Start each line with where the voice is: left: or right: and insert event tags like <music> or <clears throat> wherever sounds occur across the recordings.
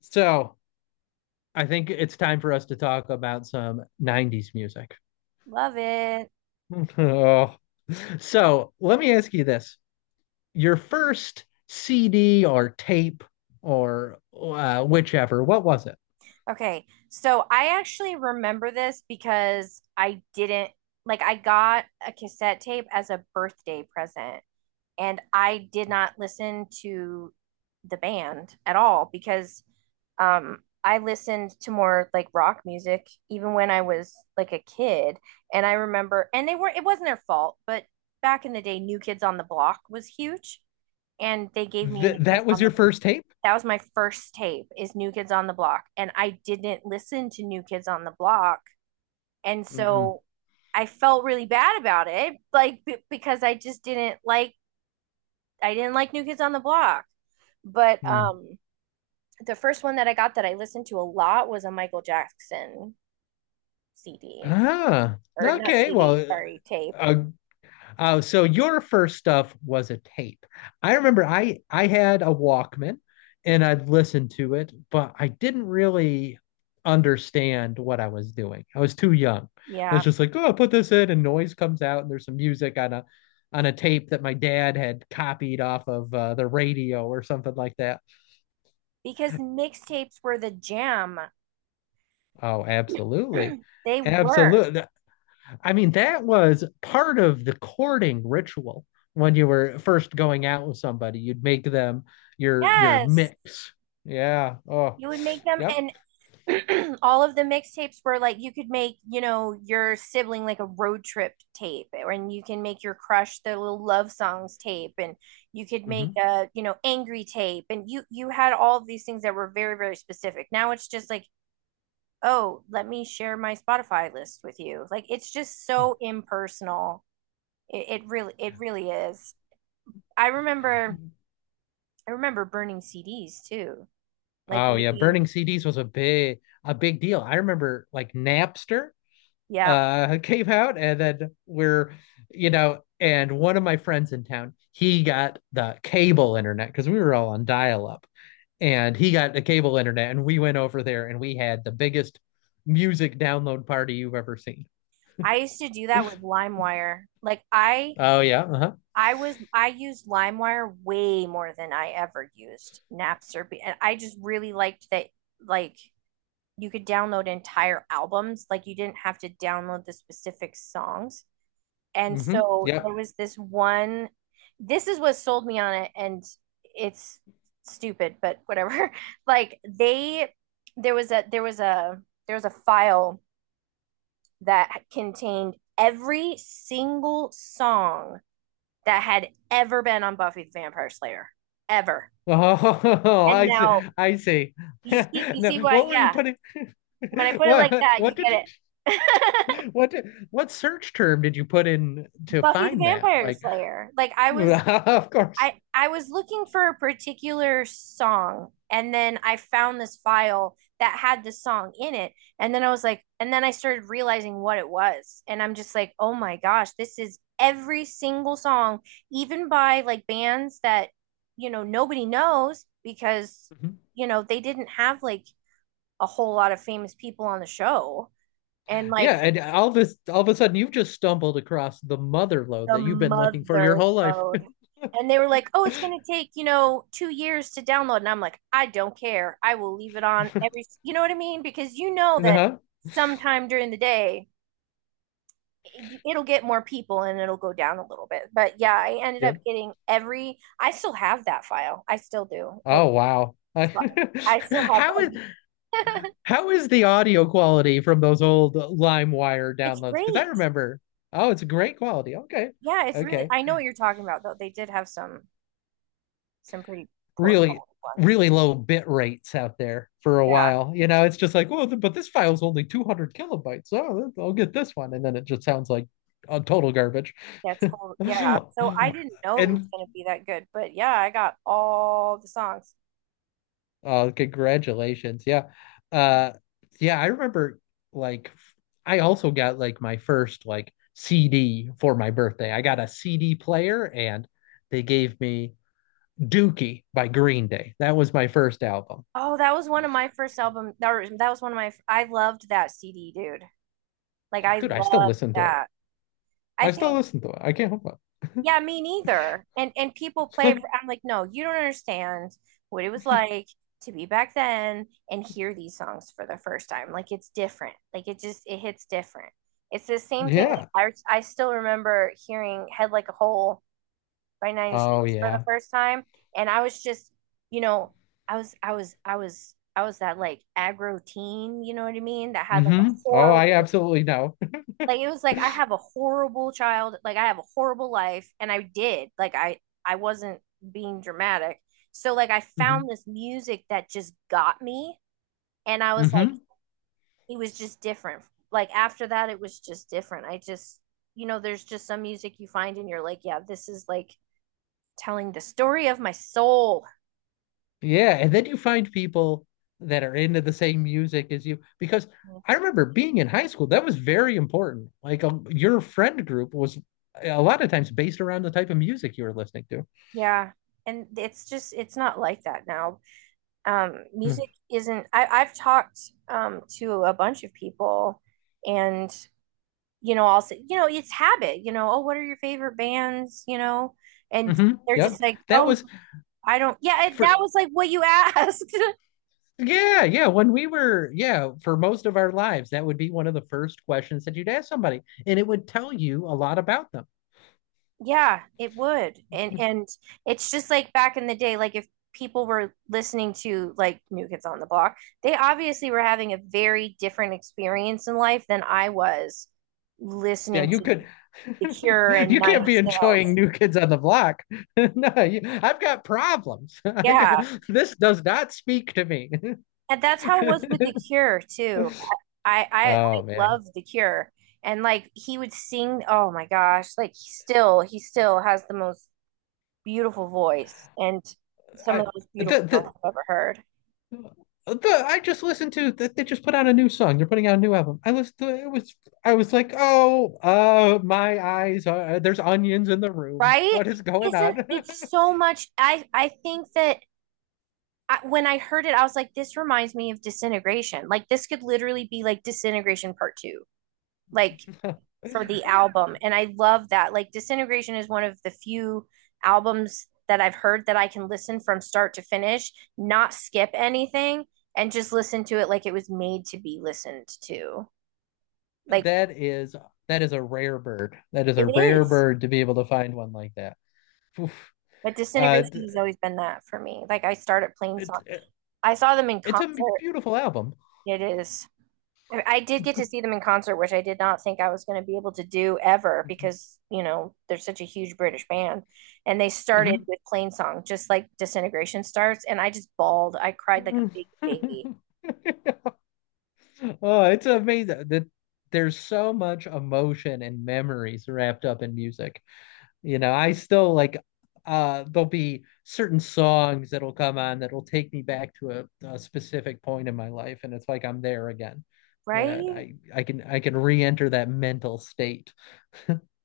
left: So I think it's time for us to talk about some 90s music.
right: Love it.
left: <laughs> Oh. So let me ask you this. Your first CD or tape or whichever, what was it?
right: Okay. So I actually remember this because I didn't like, I got a cassette tape as a birthday present and I did not listen to the band at all because I listened to more like rock music even when I was like a kid. And I remember, and they were, it wasn't their fault, but back in the day New Kids on the Block was huge and they gave me a
left: Th
right: New Kids
left: That was
right: on the—
left: your first tape?
right: that was my first tape, is New Kids on the Block. And I didn't listen to New Kids on the Block. And
left: Mm-mm.
right: so I felt really bad about it, like because I just didn't like, I didn't like New Kids on the Block. But
left: Mm.
right: the first one that I got that I listened to a lot was a Michael Jackson CD.
left: Ah,
right: Or not
left: okay.
right: CD, sorry, tape.
left: Uh, so your first stuff was a tape. I remember I had a Walkman and I'd listen to it, but I didn't really understand what I was doing. I was too young. I was
right: Yeah,
left: just like, oh, put this in, and noise comes out, and there's some music on a tape that my dad had copied off of the radio or something like that.
right: because mixtapes were the jam.
left: Oh, absolutely.
right: <clears throat> They were.
left: Absolutely. I mean, that was part of the courting ritual when you were first going out with somebody. You'd make them your
right: Yes.
left: mix. Yeah. Oh,
right: You would make them,
left: yep.
right: and <clears throat> all of the mixtapes were like, you could make, you know, your sibling like a road trip tape, eh, and you can make your crush the little love songs tape, and you could make
left: hmm
right: a, you know, angry tape, and you had all of these things that were very, very specific. Now it's just like, oh, let me share my Spotify list with you. Like, it's just so impersonal. It really, it really is. I remember, I remember burning CDs too, like
left: Oh yeah,
right: making.
left: burning CDs was a big deal. I remember like Napster
right: Yeah,
left: <laughs> came out and then we're you know and one of my friends in town, he got the cable internet because we were all on dial up and he got the cable internet and we went over there and we had the biggest music download party you've ever seen.
right: I used to do that with LimeWire. Like I
left: Oh yeah, uh-huh.
right: I was, I used LimeWire way more than I ever used Napster, and I just really liked that, like, you could download entire albums, like you didn't have to download the specific songs. And
left: Mm-hmm,
right: so
left: yeah.
right: there was this one, this is what sold me on it, and it's stupid, but whatever. <laughs> Like they, there was a there was a there was a file that contained every single song that had ever been on Buffy the Vampire Slayer ever.
left: Oh, <laughs>
right: And
left: I see.
right: now
left: I see. <laughs>
right: you
left: No,
right: see
left: what
right: what?
left: were you
right: Yeah,
left: putting?
right: when I
left: <laughs>
right: put it like
left: what
right: that, you
left: what did you
right: get it.
left: what did, what search term did you put in
right: <laughs>
left: to
right: Buffy the
left: find that
right: Vampire
left: like?
right: Slayer. Like I
left: <laughs>
right: was,
left: Of course.
right: I was looking for a particular song, and then I found this file that had the song in it, and then I was like, and then I started realizing what it was, and I'm just like, oh my gosh, this is every single song, even by like bands that, you know, nobody knows because,
left: Mhm.
right: you know, they didn't have like a whole lot of famous people on the show. And like
left: Yeah, and all this all of a sudden you've just stumbled across the mother load
right: the
left: that you've been looking for your
right: mother—
left: whole life. <laughs>
right: and they were like, oh, it's going to take, you know, 2 years to download. And I'm like, I don't care. I will leave it on every, you know what I mean? Because you know that
left: Uh-huh.
right: sometime during the day, it'll get more people and it'll go down a little bit. But yeah, I ended
left: Yeah.
right: up getting every, I still have that file. I still do. Like,
left: Oh wow. <laughs>
right: I still have,
left: How is the audio quality from those old LimeWire
right: <laughs> it's
left: downloads? Because I
right: great.
left: remember, oh, it's great quality. Okay.
right: Yeah, it's really,
left: Okay.
right: I know what you're talking about though. They did have some pretty poor
left: Really,
right: quality ones.
left: really low bit rates out there for a
right: Yeah.
left: while. You know, it's just like, well, but this file's only 200 kilobytes. Oh, I'll get this one. And then it just sounds like total garbage.
right: That's whole,
left: <laughs>
right: yeah. So I didn't know it was
left: And
right: gonna be that good, but yeah, I got all the songs.
left: congratulations. Yeah. Uh, yeah, I remember like I also got like my first like CD for my birthday. I got a CD player and they gave me Dookie by Green Day. That was my first album.
right: Oh, that was one of my first album. That was one of my. I loved that CD, dude. Like I
left: Dude, I still
right: loved
left: listen to it.
right: that. I
left: I
right: think,
left: still listen to it. I can't help
right: yeah, me neither. And people play
left: it.
right: it.
left: <laughs>
right: For, I'm like, no, you don't understand what it was like to be back then and hear these songs for the first time. Like it's different. Like it just, it hits different. It's the same thing.
left: Yeah.
right: Like, I still remember hearing Head Like a Hole by Nine Inch
left: Oh
right: Nails for the
left: yeah.
right: first time. And I was just, you know, I was that like aggro teen, you know what I mean? That had like a
left: Mm-hmm. Oh, I
right: horrible,
left: absolutely know.
right: like it was like I
left: <laughs>
right: have a horrible child, like I have a horrible life, and I did, like I wasn't being dramatic. So like I
left: Mm-hmm.
right: found this music that just got me, and I was like,
left: Mm-hmm.
right: it was just different. Like after that, it was just different. I just, you know, there's just some music you find and you're like, yeah, this is like telling the story of my soul.
left: Yeah, and then you find people that are into the same music as you because I remember being in high school, that was very important. Like your friend group was a lot of times based around the type of music you were listening to.
right: Yeah. And it's just, it's not like that now. Music isn't, I've talked to a bunch of people. And you know, I'll say, you know, it's habit, you know, oh, what are your favorite bands, you know? And
left: Mm-hmm.
right: they're just
left: Yep.
right: like,
left: That
right: oh,
left: was
right: I don't, yeah, it, that
left: for
right: was like what you asked. <laughs>
left: yeah, yeah, when we were yeah, For most of our lives, that would be one of the first questions that you'd ask somebody, and it would tell you a lot about them.
right: Yeah, it would. And it's just like back in the day, like if people were listening to like New Kids on the Block, they obviously were having a very different experience in life than I was
left: Yeah,
right: listening
left: you
right: to
left: could.
right: The Cure
left: <laughs>
right: and
left: You
right: Nine
left: can't
right: Inch
left: be
right: Nails.
left: enjoying New Kids on the Block. <laughs> no, you, I've got problems. <laughs> I've got,
right: Yeah.
left: this does not speak to me.
right: And that's how it was with The
left: <laughs>
right: Cure too. I
left: Oh man,
right: love The Cure. And like he would sing, oh my gosh, like he still, he still has the most beautiful voice and some of
left: I
right: the most
left: the
right: beautiful songs
left: the.
right: I've ever heard.
left: I just listened to that they just put out a new song. They're putting out a new album. I listened to it, it was I was like, oh, my eyes are there's onions in the room.
right: Right?
left: What is going
right: Isn't
left: on?
right: it's so much? I think that I, when I heard it, I was like, this reminds me of Disintegration. Like this could literally be like Disintegration Part Two, like
left: <laughs>
right: for
left: And
right: the
left: then
right: album. And I love that. Like Disintegration is one of the few albums that I've heard that I can listen from start to finish, not skip anything, and just listen to it like it was made to be listened to. Like
left: that is that is a rare bird. That is a
right: it
left: rare
right: is.
left: bird to be able to find one like that. Oof.
right: But
left: Uh,
right: Disintegration has always been that for me. Like I started playing
left: it,
right: songs.
left: it,
right: I saw them in
left: it's a
right: concert.
left: beautiful album.
right: It is. I did get to see them in concert, which I did not think I was going to be able to do ever because, you know, they're such a huge British band. And they started
left: Mhm.
right: with Plain Song, just like Disintegration starts. And I just bawled. I cried like a
left: Mhm.
right: big baby,
left: <laughs> Oh, it's amazing that there's so much emotion and memories wrapped up in music. You know, I still like there'll be certain songs that'll come on that'll take me back to a specific point in my life and it's like I'm there again. Uh,
right: right?
left: I can I can re-enter that mental state.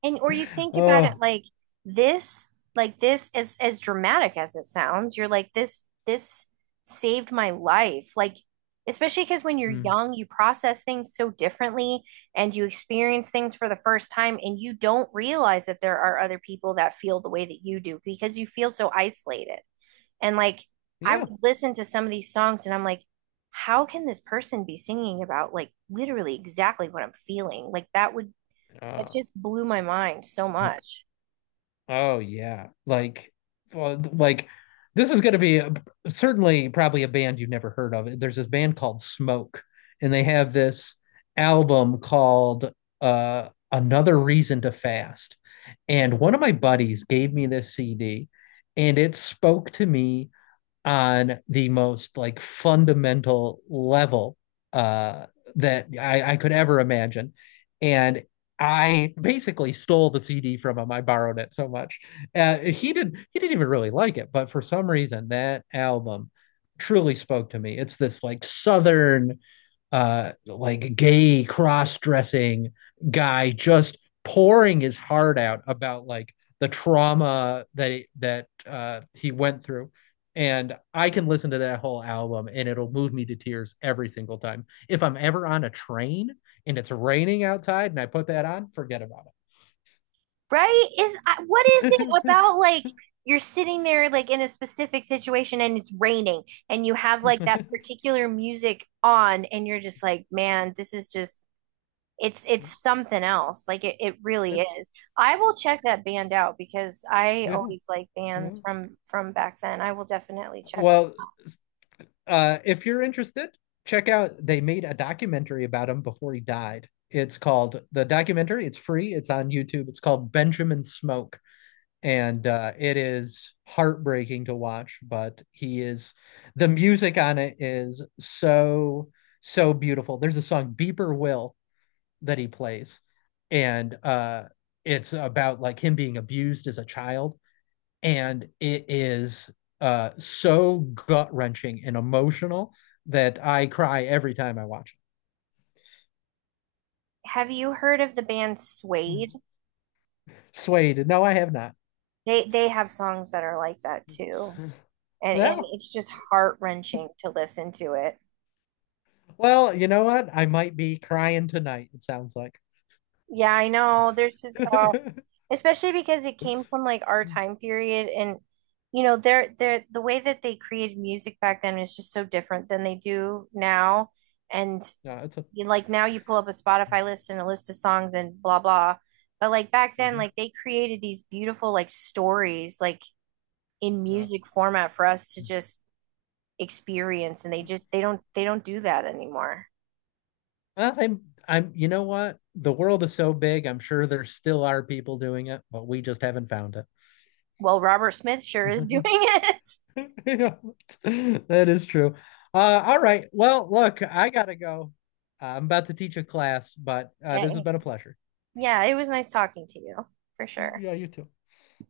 right: And or you
left: <laughs>
right: think about it
left: Oh,
right: like this, like this, as dramatic as it sounds, you're like, this saved my life. Like especially because when you're
left: mm,
right: young, you process things so differently and you experience things for the first time and you don't realize that there are other people that feel the way that you do because you feel so isolated. And like I
left: yeah.
right: would listen to some of these songs and I'm like, how can this person be singing about like literally exactly what I'm feeling? Like that would, it
left: Uh,
right: just blew my mind so much.
left: Oh yeah, well, like this is going to be certainly probably a band you've never heard of. There's this band called Smoke, and they have this album called "Another Reason to Fast." And one of my buddies gave me this CD, and it spoke to me on the most like fundamental level uh, that I could ever imagine. And I basically stole the CD from him. I borrowed it so much. He didn't even really like it, but for some reason that album truly spoke to me. It's this like southern like gay cross-dressing guy just pouring his heart out about like the trauma that he went through and I can listen to that whole album and it'll move me to tears every single time. If I'm ever on a train and it's raining outside and I put that on, forget about
right: Right? Is what is it
left: it.
right: about like you're sitting there like in a specific situation and it's raining and you have like that
left: <laughs>
right: particular music on and you're just like, man, this is just, it's something else. Like it really
left: It's
right: is. I will check that band out because I
left: yeah.
right: always like bands from back then. I will definitely check.
left: Well, if you're interested, check out they made a documentary about him before he died. It's called the documentary. It's free. It's on YouTube. It's called Benjamin Smoke, and it is heartbreaking to watch. But he is the music on it is so so beautiful. There's a song Beeper Will that he plays, and it's about like him being abused as a child and it is so gut wrenching and emotional that I cry every time I watch
right: Have you heard of the band
left: it. Mm.
right: Suede?
left: Swayed, no, I have not. <laughs>
right: They have songs that are like that too. And
left: Mm. Well,
right: it's just heart wrenching to listen to it.
left: well, you know what? I might be crying tonight. It sounds like.
right: Yeah, I know. There's
left: <laughs>
right: just
left: No,
right: especially because it came from like our time period. And you know, they're the way that they created music back then is just so different than they do now. And
left: it's a.
right: you know, like now, you pull up a Spotify list and a list of songs and blah blah. But like back then,
left: mhm,
right: like they created these beautiful like stories like in
left: uh,
right: music format for us to just experience, and they
left: well,
right: just they don't do that anymore.
left: I'm, I'm. You know what? The world is so big. I'm sure there still are people doing it, but we just haven't found
right: Well, Robert Smith sure is doing
left: it. <laughs>
right: it. <laughs>
left: <laughs> Yeah, that is true. All right. Well, look, I gotta go. I'm about to teach a class, but this has
right: Okay.
left: been a pleasure.
right: Yeah, it was nice talking to you for sure.
left: Yeah, you too.